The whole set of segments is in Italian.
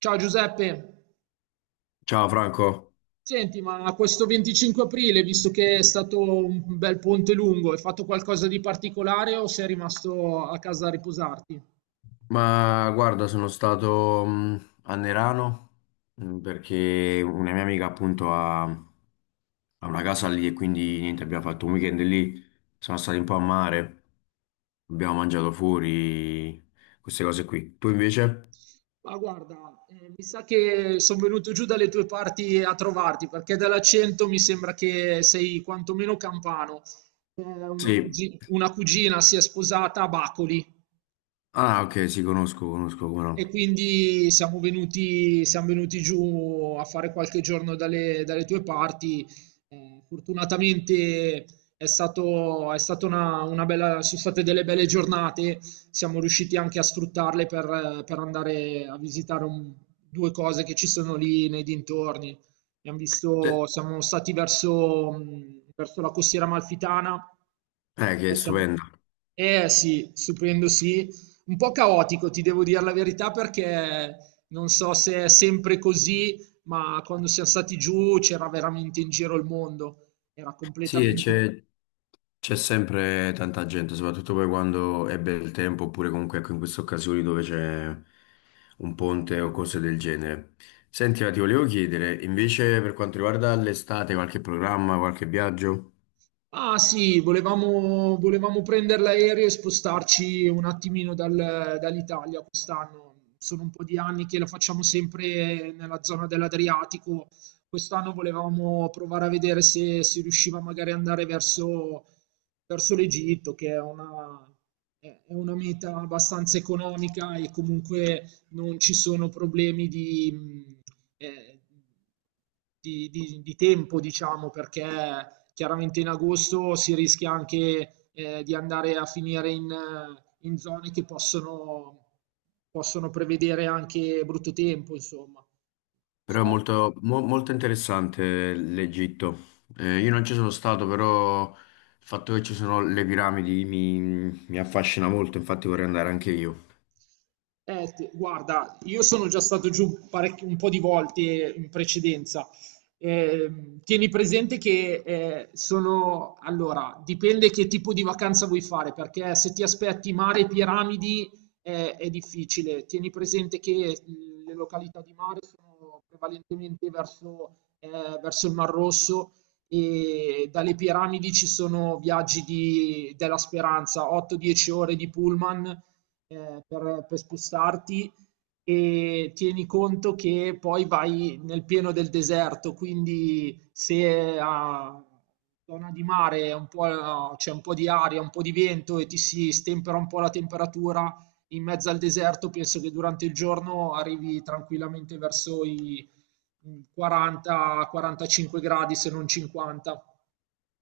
Ciao Giuseppe, Ciao Franco, senti, ma questo 25 aprile, visto che è stato un bel ponte lungo, hai fatto qualcosa di particolare o sei rimasto a casa a riposarti? ma guarda, sono stato a Nerano perché una mia amica appunto ha una casa lì e quindi niente, abbiamo fatto un weekend lì, siamo stati un po' a mare, abbiamo mangiato fuori, queste cose qui. Tu invece? Ma guarda, mi sa che sono venuto giù dalle tue parti a trovarti, perché dall'accento mi sembra che sei quantomeno campano. Sì. Una cugina si è sposata a Bacoli. Ah, ok, sì, conosco, conosco, come E no. quindi siamo venuti giù a fare qualche giorno dalle tue parti. Fortunatamente è stata una bella, sono state delle belle giornate, siamo riusciti anche a sfruttarle per andare a visitare due cose che ci sono lì nei dintorni. Sì. Siamo stati verso, verso la costiera amalfitana, Che è poi siamo, stupenda. eh sì, stupendo sì, un po' caotico, ti devo dire la verità, perché non so se è sempre così, ma quando siamo stati giù c'era veramente in giro il mondo, era Sì, e completamente. c'è sempre tanta gente, soprattutto poi quando è bel tempo, oppure comunque ecco, in queste occasioni dove c'è un ponte o cose del genere. Senti, ma ti volevo chiedere, invece per quanto riguarda l'estate, qualche programma, qualche viaggio? Ah sì, volevamo prendere l'aereo e spostarci un attimino dall'Italia quest'anno. Sono un po' di anni che lo facciamo sempre nella zona dell'Adriatico. Quest'anno volevamo provare a vedere se si riusciva magari ad andare verso, verso l'Egitto, che è una meta abbastanza economica e comunque non ci sono problemi eh, di di tempo, diciamo, perché chiaramente in agosto si rischia anche di andare a finire in, in zone che possono, possono prevedere anche brutto tempo, insomma. Però è So, molto, molto interessante l'Egitto. Io non ci sono stato, però il fatto che ci sono le piramidi mi affascina molto, infatti vorrei andare anche io. eh, guarda, io sono già stato giù un po' di volte in precedenza. Tieni presente che sono... Allora, dipende che tipo di vacanza vuoi fare, perché se ti aspetti mare e piramidi è difficile. Tieni presente che le località di mare sono prevalentemente verso, verso il Mar Rosso e dalle piramidi ci sono della speranza, 8-10 ore di pullman per spostarti, e tieni conto che poi vai nel pieno del deserto, quindi se a zona di mare è un po', c'è un po' di aria, un po' di vento e ti si stempera un po' la temperatura in mezzo al deserto, penso che durante il giorno arrivi tranquillamente verso i 40-45 gradi, se non 50.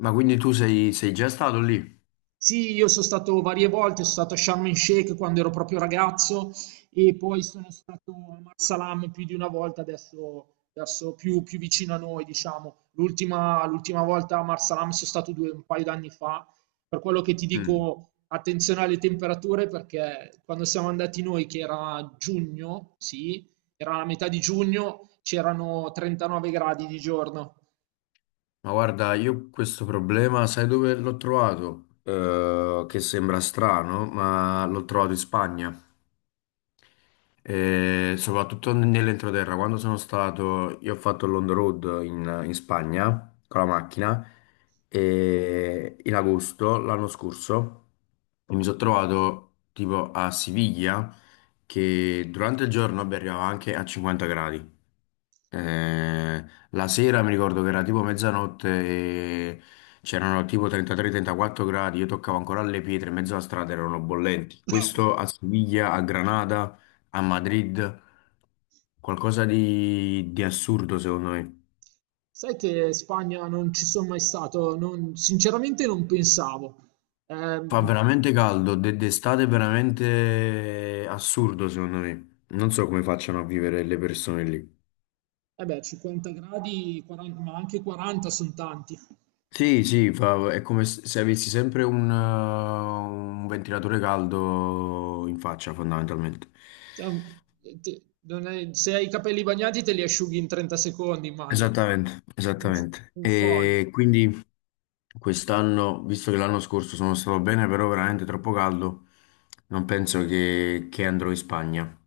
Ma quindi tu sei già stato lì? Sì, io sono stato varie volte, sono stato a Sharm el Sheikh quando ero proprio ragazzo e poi sono stato a Marsalam più di una volta, adesso più vicino a noi, diciamo. L'ultima volta a Marsalam sono stato un paio d'anni fa, per quello che ti Mm. dico attenzione alle temperature perché quando siamo andati noi, che era giugno, sì, era la metà di giugno, c'erano 39 gradi di giorno. Ma guarda, io questo problema, sai dove l'ho trovato? Che sembra strano, ma l'ho trovato in Spagna. E soprattutto nell'entroterra, quando sono stato, io ho fatto l'on the road in Spagna con la macchina e in agosto l'anno scorso e mi sono trovato tipo a Siviglia che durante il giorno vabbè, arrivava anche a 50 gradi. Eh, la sera mi ricordo che era tipo mezzanotte e c'erano tipo 33-34 gradi, io toccavo ancora le pietre, in mezzo alla strada erano bollenti. Questo a Siviglia, a Granada, a Madrid, qualcosa di assurdo secondo me. Sai che in Spagna non ci sono mai stato, sinceramente non pensavo. Fa Ehm, veramente caldo, d'estate è veramente assurdo secondo me. Non so come facciano a vivere le persone lì. eh beh, 50 gradi, 40, ma anche 40 sono tanti. Sì, sì, è come se avessi sempre un ventilatore caldo in faccia, fondamentalmente. Cioè, un- te- non è- Se hai i capelli bagnati te li asciughi in 30 secondi, immagino. Esattamente, Un f- esattamente. un phon. E quindi quest'anno, visto che l'anno scorso sono stato bene, però veramente troppo caldo, non penso che andrò in Spagna.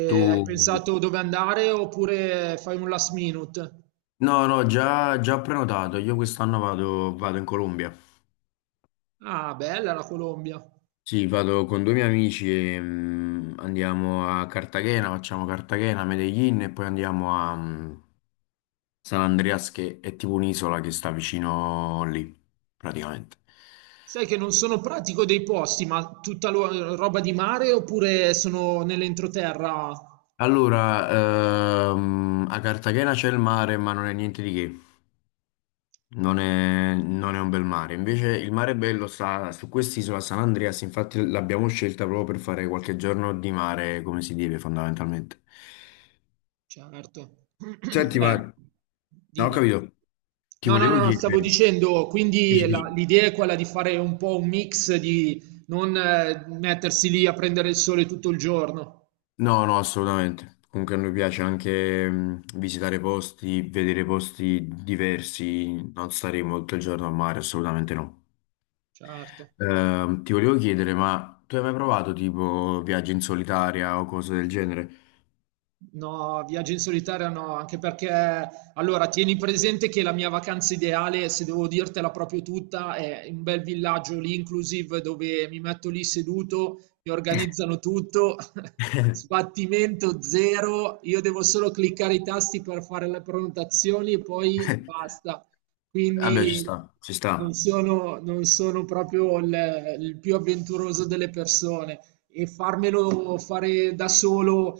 E hai Tu? pensato dove andare oppure fai un last minute? No, no, già prenotato. Io quest'anno vado in Colombia. Ah, bella la Colombia. Sì, vado con due miei amici e andiamo a Cartagena, facciamo Cartagena, Medellin e poi andiamo a San Andreas che è tipo un'isola che sta vicino lì, praticamente. Sai che non sono pratico dei posti, ma tutta roba di mare oppure sono nell'entroterra? Allora, a Cartagena c'è il mare, ma non è niente di che, non è un bel mare. Invece il mare bello sta su quest'isola San Andreas, infatti l'abbiamo scelta proprio per fare qualche giorno di mare come si deve fondamentalmente. Certo. Senti, Beh, ma... No, ho dimmi. capito. Ti No, no, no, volevo no, stavo chiedere, dicendo, dici, quindi dici. l'idea è quella di fare un po' un mix, di non mettersi lì a prendere il sole tutto il giorno. No, no, assolutamente. Comunque a noi piace anche visitare posti, vedere posti diversi, non staremo tutto il giorno al mare, assolutamente no. Certo. Ti volevo chiedere, ma tu hai mai provato tipo viaggi in solitaria o cose del genere? No, viaggi in solitaria no, anche perché, allora, tieni presente che la mia vacanza ideale, se devo dirtela proprio tutta, è un bel villaggio lì inclusive dove mi metto lì seduto, mi organizzano tutto sbattimento zero, io devo solo cliccare i tasti per fare le prenotazioni e poi basta. Vabbè, ci Quindi sta, ci sta. Non sono proprio il più avventuroso delle persone, e farmelo fare da solo,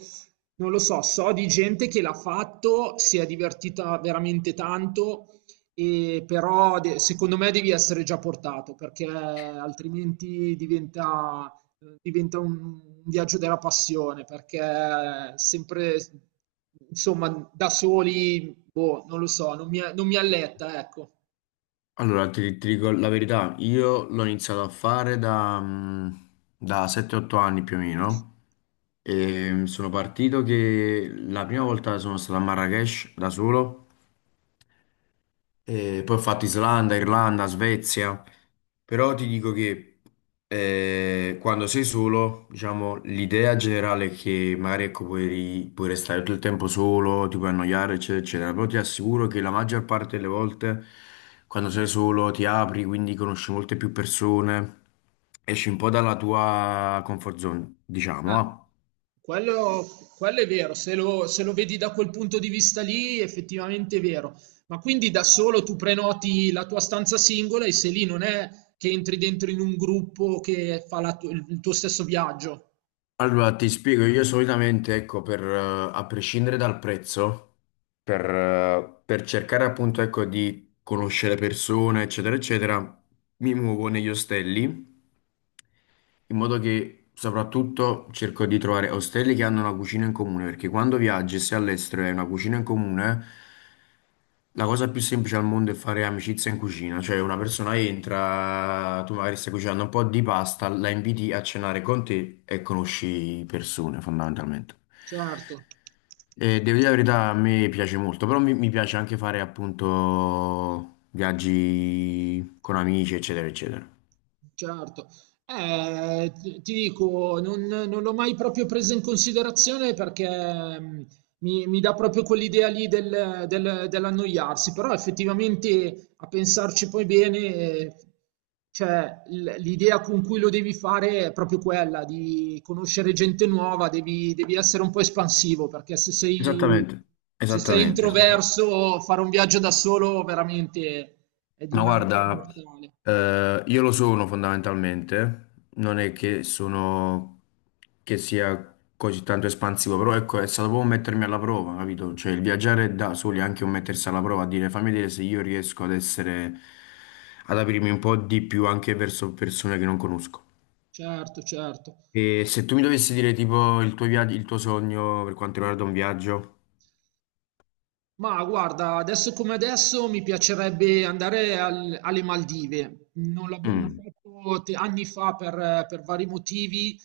non lo so, so di gente che l'ha fatto, si è divertita veramente tanto, e però de- secondo me devi essere già portato perché altrimenti diventa un viaggio della passione perché sempre, insomma, da soli, boh, non lo so, non mi alletta, ecco. Allora, ti dico la verità, io l'ho iniziato a fare da, mm, da 7-8 anni più o meno. E sono partito che la prima volta sono stato a Marrakesh da solo e poi ho fatto Islanda, Irlanda, Svezia, però ti dico che quando sei solo, diciamo, l'idea generale è che magari ecco, puoi restare tutto il tempo solo, ti puoi annoiare, eccetera, eccetera, però ti assicuro che la maggior parte delle volte quando sei solo ti apri, quindi conosci molte più persone, esci un po' dalla tua comfort zone, diciamo, Ah, ah. quello, quello è vero, se lo vedi da quel punto di vista lì, effettivamente è vero. Ma quindi da solo tu prenoti la tua stanza singola e se lì non è che entri dentro in un gruppo che fa il tuo stesso viaggio. Allora, ti spiego, io solitamente, ecco, a prescindere dal prezzo, per cercare appunto, ecco, di conoscere persone, eccetera, eccetera, mi muovo negli ostelli in modo che soprattutto cerco di trovare ostelli che hanno una cucina in comune, perché quando viaggi e sei all'estero e hai una cucina in comune, la cosa più semplice al mondo è fare amicizia in cucina, cioè una persona entra, tu magari stai cucinando un po' di pasta, la inviti a cenare con te e conosci persone fondamentalmente. Certo. E devo dire la verità, a me piace molto, però mi piace anche fare appunto viaggi con amici, eccetera, eccetera. Certo. Ti dico, non l'ho mai proprio presa in considerazione perché mh, mi dà proprio quell'idea lì dell'annoiarsi, però effettivamente a pensarci poi bene, cioè, l'idea con cui lo devi fare è proprio quella di conoscere gente nuova, devi essere un po' espansivo perché se sei, Esattamente, se sei esattamente, esattamente. introverso fare un viaggio da solo veramente è di Ma una noia guarda, mortale. Io lo sono fondamentalmente, non è che sono che sia così tanto espansivo, però ecco, è stato proprio mettermi alla prova, capito? Cioè il viaggiare da soli è anche un mettersi alla prova, a dire fammi vedere se io riesco ad essere, ad aprirmi un po' di più anche verso persone che non conosco. Certo, certo. E se tu mi dovessi dire tipo il tuo viaggio, il tuo sogno per quanto riguarda un viaggio, Ma guarda, adesso come adesso mi piacerebbe andare alle Maldive. Non l'abbiamo mm, fatto anni fa per vari motivi.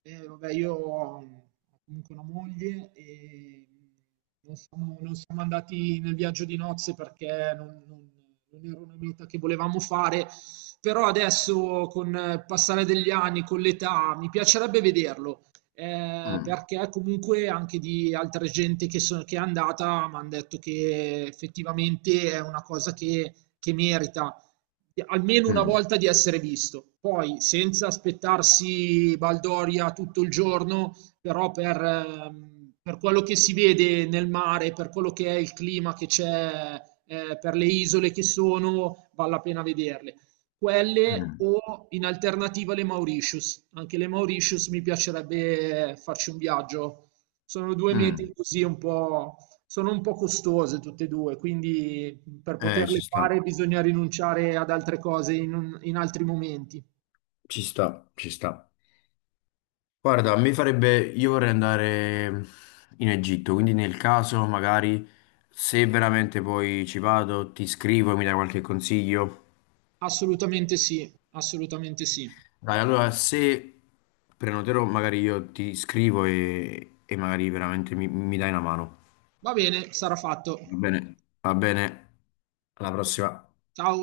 Vabbè, io ho comunque una moglie e non siamo andati nel viaggio di nozze perché non era una meta che volevamo fare. Però adesso, con il passare degli anni, con l'età, mi piacerebbe vederlo mm, perché comunque anche di altra gente che è andata mi hanno detto che effettivamente è una cosa che merita almeno una mm, volta di essere visto. Poi senza aspettarsi Baldoria tutto il giorno, però per quello che si vede nel mare, per quello che è il clima che c'è, per le isole che sono, vale la pena vederle. Quelle mm, o in alternativa le Mauritius. Anche le Mauritius mi piacerebbe farci un viaggio. Sono due mete mm. così un po', sono un po' costose tutte e due, quindi per Ci poterle sta, fare bisogna rinunciare ad altre cose in, in altri momenti. ci sta, ci sta. Guarda, a me farebbe, io vorrei andare in Egitto, quindi nel caso magari se veramente poi ci vado, ti scrivo e mi dai qualche consiglio. Assolutamente sì, assolutamente sì. Dai, allora se prenoterò magari io ti scrivo e magari veramente mi dai una mano. Va bene, sarà fatto. Va bene, alla prossima. Ciao.